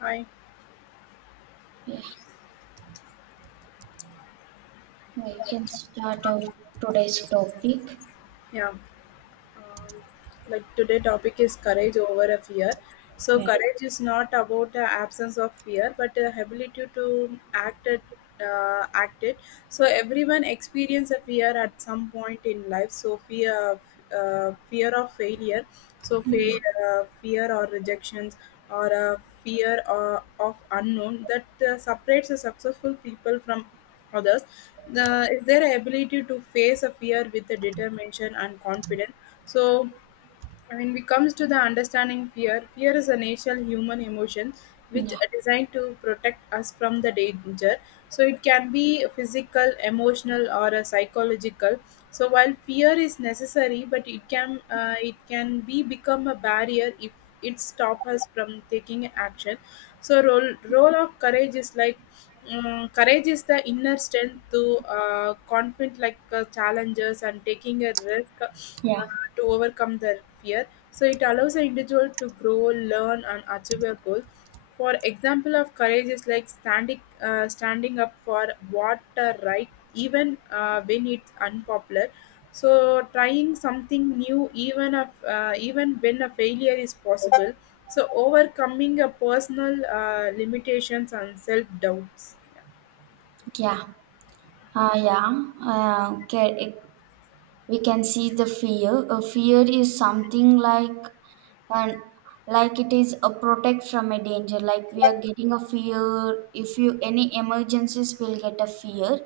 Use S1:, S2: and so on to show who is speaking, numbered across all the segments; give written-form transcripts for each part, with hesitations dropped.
S1: Hi,
S2: Yeah, yeah, you can start out today's topic.
S1: yeah. Um, like today topic is courage over a fear. So
S2: Yeah.
S1: courage is not about the absence of fear, but the ability to act it, act it. So everyone experience a fear at some point in life. So fear fear of failure, so
S2: Yeah,
S1: fear or rejections, or a fear of unknown that separates the successful people from others. The is their ability to face a fear with the determination and confidence, so and when it comes to the understanding fear, fear is a natural human emotion which
S2: yeah,
S1: are designed to protect us from the danger. So it can be physical, emotional, or a psychological. So while fear is necessary, but it can be become a barrier if it stop us from taking action, so role of courage is like, courage is the inner strength to confront like challenges and taking a risk
S2: yeah,
S1: to overcome their fear, so it allows an individual to grow, learn and achieve a goal. For example of courage is like standing up for what right even when it's unpopular, so trying something new even if, even when a failure is possible, so overcoming a personal limitations and self doubts.
S2: yeah. Yeah. Okay. We can see the fear, a fear is something like, and like it is a protect from a danger, like we are getting a fear, if you any emergencies will get a fear.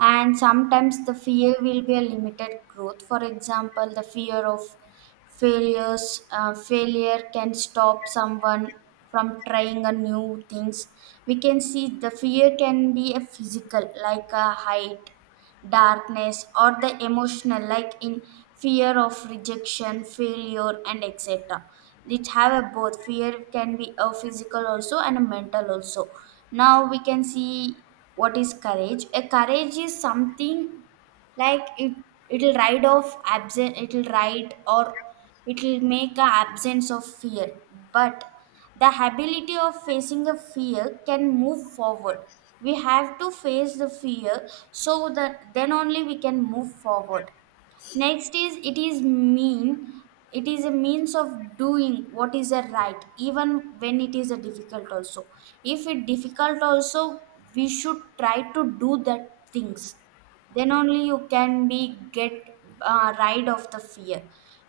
S2: And sometimes the fear will be a limited growth. For example, the fear of failures, failure can stop someone from trying a new things. We can see the fear can be a physical like a height, darkness, or the emotional like in fear of rejection, failure, and etc. It have a both, fear can be a physical also and a mental also. Now we can see what is courage. A courage is something like it, it'll ride off absent, it'll ride, or it'll make a absence of fear. But the ability of facing a fear can move forward. We have to face the fear so that then only we can move forward. Next is, it is mean, it is a means of doing what is a right even when it is a difficult also. If it difficult also, we should try to do that things, then only you can be get rid of the fear.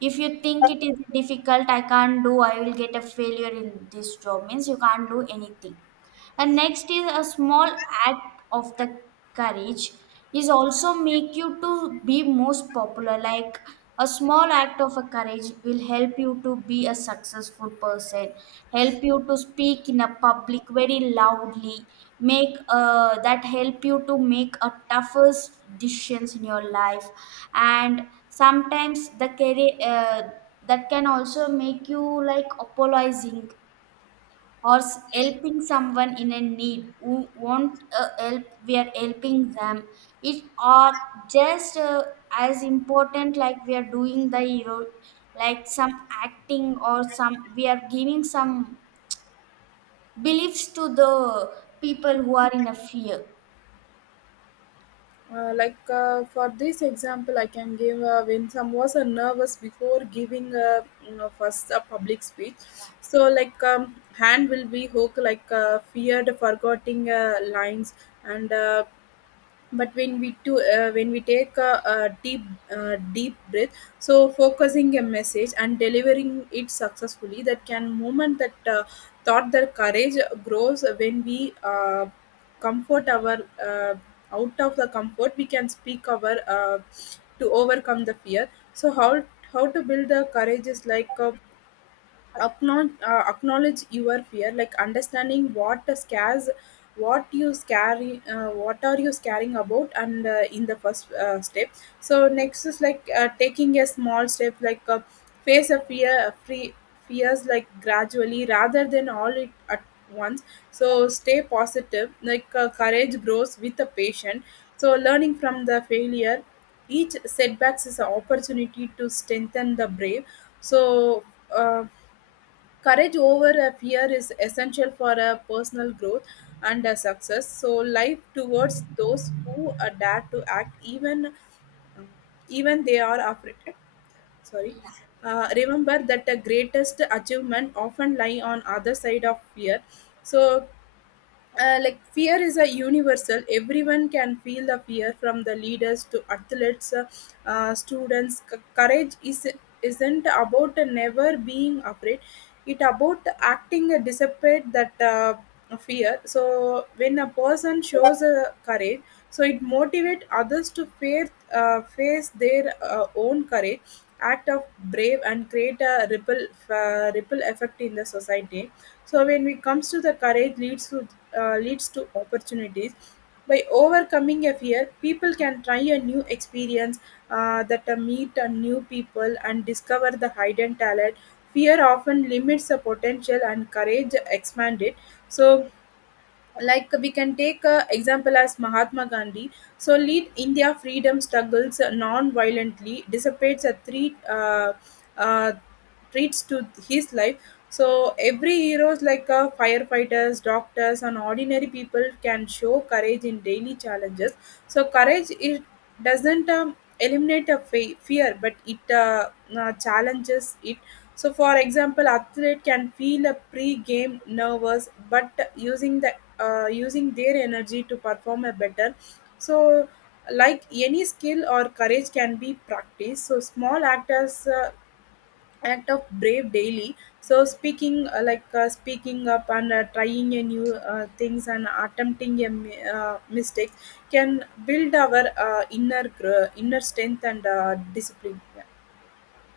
S2: If you think it is difficult, I can't do, I will get a failure in this job means you can't do anything. And next is, a small act of the courage is also make you to be most popular. Like, a small act of a courage will help you to be a successful person, help you to speak in a public very loudly, make that help you to make a toughest decisions in your life, and sometimes the career. That can also make you like apologizing or helping someone in a need who want help, we are helping them. It are just as important, like we are doing the hero, like some acting or some, we are giving some beliefs to the people who are in a fear.
S1: For this example, I can give when some was nervous before giving a, you know, first a public speech. So like, hand will be hook like feared forgetting lines and but when we take a deep breath, so focusing a message and delivering it successfully, that can moment that thought that courage grows when we comfort our, uh, out of the comfort we can speak our to overcome the fear. So how to build the courage is like a acknowledge your fear like understanding what scares, what you scary, what are you scaring about, and in the first step. So next is like taking a small step like, face a fear free fears like gradually rather than all it at once. So stay positive like, courage grows with the patient, so learning from the failure, each setbacks is an opportunity to strengthen the brave. So um, courage over a fear is essential for a personal growth and a success. So life towards those who dare to act even even they are afraid. Sorry. Remember that the greatest achievement often lie on other side of fear. So like fear is a universal, everyone can feel the fear from the leaders to athletes students. Courage is isn't about never being afraid, it about acting despite that fear. So when a person shows courage, so it motivate others to face their own courage, act of brave, and create a ripple effect in the society. So when it comes to the courage leads to leads to opportunities. By overcoming a fear, people can try a new experience, that meet a new people and discover the hidden talent. Fear often limits the potential and courage expand it. So like we can take a example as Mahatma Gandhi, so lead India freedom struggles non-violently, dissipates a three uh, treats to his life. So every heroes like firefighters, doctors and ordinary people can show courage in daily challenges. So courage it doesn't eliminate a fear, but it challenges it. So for example athlete can feel a pre-game nervous but using their energy to perform a better. So like any skill or courage can be practiced, so small actors act of brave daily, so speaking up and trying a new things and attempting a mistakes, can build our inner strength and discipline.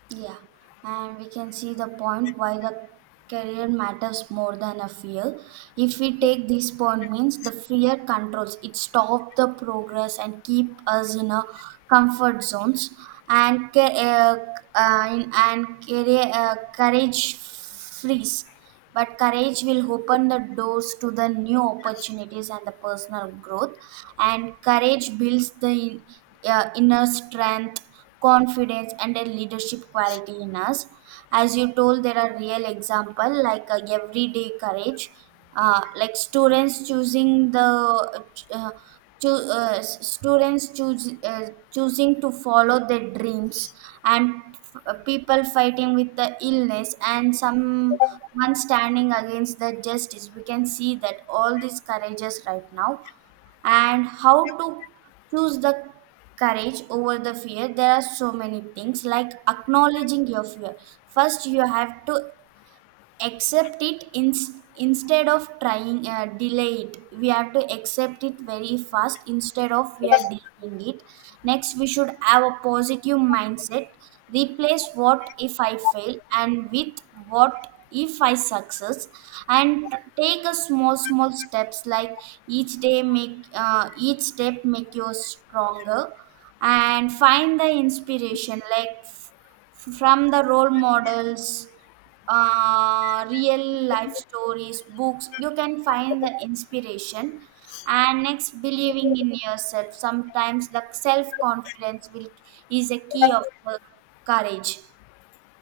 S2: Yeah, and we can see the point why the career matters more than a fear. If we take this point means the fear controls, it stop the progress and keep us in a comfort zones. And ca- uh, uh, and career, courage freeze. But courage will open the doors to the new opportunities and the personal growth. And courage builds the inner strength, confidence, and a leadership quality in us. As you told, there are real example, like everyday courage, like students choosing the uh, Cho- uh, students choose choosing to follow their dreams, and people fighting with the illness, and some one standing against the justice, we can see that all these courages right now. And how to choose the courage over the fear, there are so many things, like acknowledging your fear. First, you have to accept it in, instead of trying delay it, we have to accept it very fast instead of we are delaying it. Next, we should have a positive mindset, replace what if I fail and with what if I success. And take a small small steps, like each day make each step make you stronger. And find the inspiration, like from the role models, real life stories, books, you can find the inspiration. And next, believing in yourself. Sometimes the self confidence will, is a key of the courage.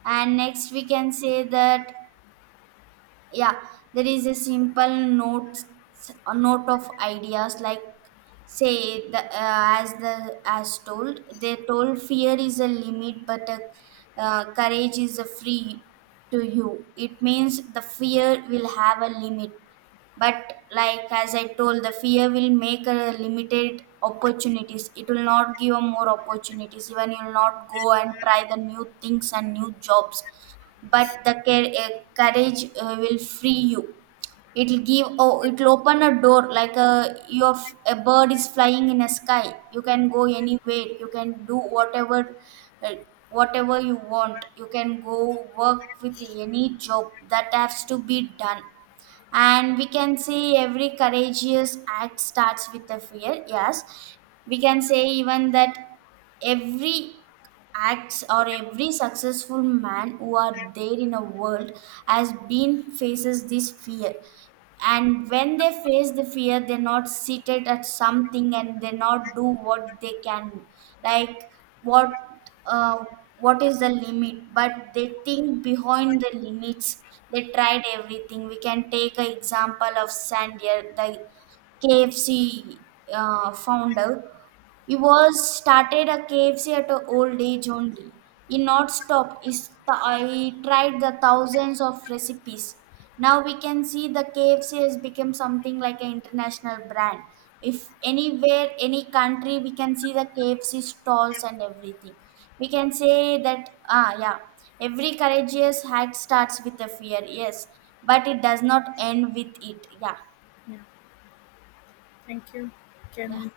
S2: And next, we can say that, yeah, there is a simple notes, a note of ideas, like say the, as the as told, they told, fear is a limit, but courage is a free to you. It means the fear will have a limit, but like as I told, the fear will make a limited opportunities, it will not give more opportunities, even you will not go and try the new things and new jobs. But courage will free you, it'll give, oh, it'll open a door, like a your a bird is flying in a sky, you can go anywhere, you can do whatever, uh, whatever you want, you can go work with any job that has to be done. And we can say every courageous act starts with a fear, yes. We can say even that every acts or every successful man who are there in a world has been faces this fear. And when they face the fear, they're not seated at something and they not do what they can. Like what, uh, what is the limit, but they think behind the limits, they tried everything. We can take an example of Sandia, the KFC founder. He was started a KFC at an old age only. He not stop. He, he tried the thousands of recipes. Now we can see the KFC has become something like an international brand. If anywhere, any country, we can see the KFC stalls and everything. We can say that, ah, yeah, every courageous act starts with a fear. Yes, but it does not end with it. Yeah,
S1: Yeah, yeah, thank you.
S2: yeah.
S1: Can